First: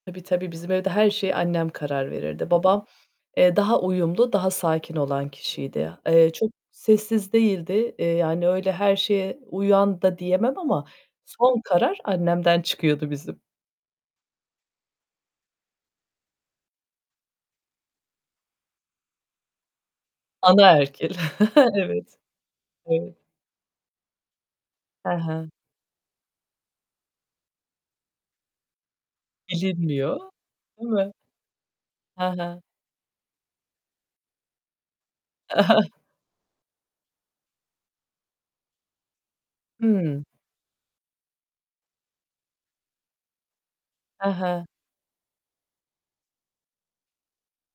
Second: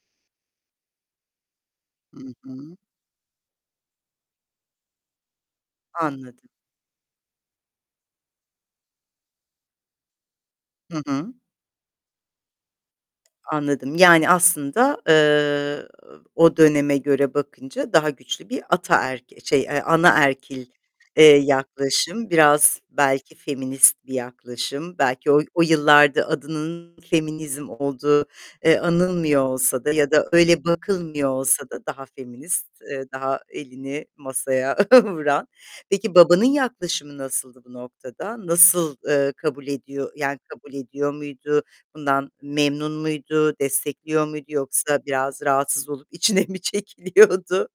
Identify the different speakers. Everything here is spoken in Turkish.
Speaker 1: Tabii tabii. Bizim evde her şeye annem karar
Speaker 2: Hı
Speaker 1: verirdi.
Speaker 2: hı.
Speaker 1: Babam, eee, daha uyumlu, daha sakin olan kişiydi. Eee,
Speaker 2: Anladım.
Speaker 1: çok sessiz değildi. Eee, yani, öyle, her şeye uyan da diyemem ama
Speaker 2: Hı hı.
Speaker 1: son karar annemden çıkıyordu bizim.
Speaker 2: Anladım. Yani, aslında, eee, o döneme göre bakınca daha güçlü bir ataerk şey, eee, anaerkil,
Speaker 1: Anaerkil.
Speaker 2: eee,
Speaker 1: Evet.
Speaker 2: yaklaşım, biraz
Speaker 1: Evet.
Speaker 2: belki feminist bir yaklaşım,
Speaker 1: Hı
Speaker 2: belki o
Speaker 1: hı.
Speaker 2: o yıllarda adının feminizm olduğu, eee, anılmıyor olsa da ya
Speaker 1: Bilinmiyor,
Speaker 2: da öyle
Speaker 1: değil mi?
Speaker 2: bakılmıyor olsa da daha
Speaker 1: Hı hı.
Speaker 2: feminist, eee, daha elini masaya vuran. Peki, babanın yaklaşımı nasıldı bu noktada? Nasıl, ııı, kabul ediyor
Speaker 1: Hıı.
Speaker 2: yani, kabul ediyor muydu? Bundan memnun muydu? Destekliyor
Speaker 1: Hı
Speaker 2: muydu
Speaker 1: hı.
Speaker 2: yoksa biraz rahatsız olup içine mi çekiliyordu?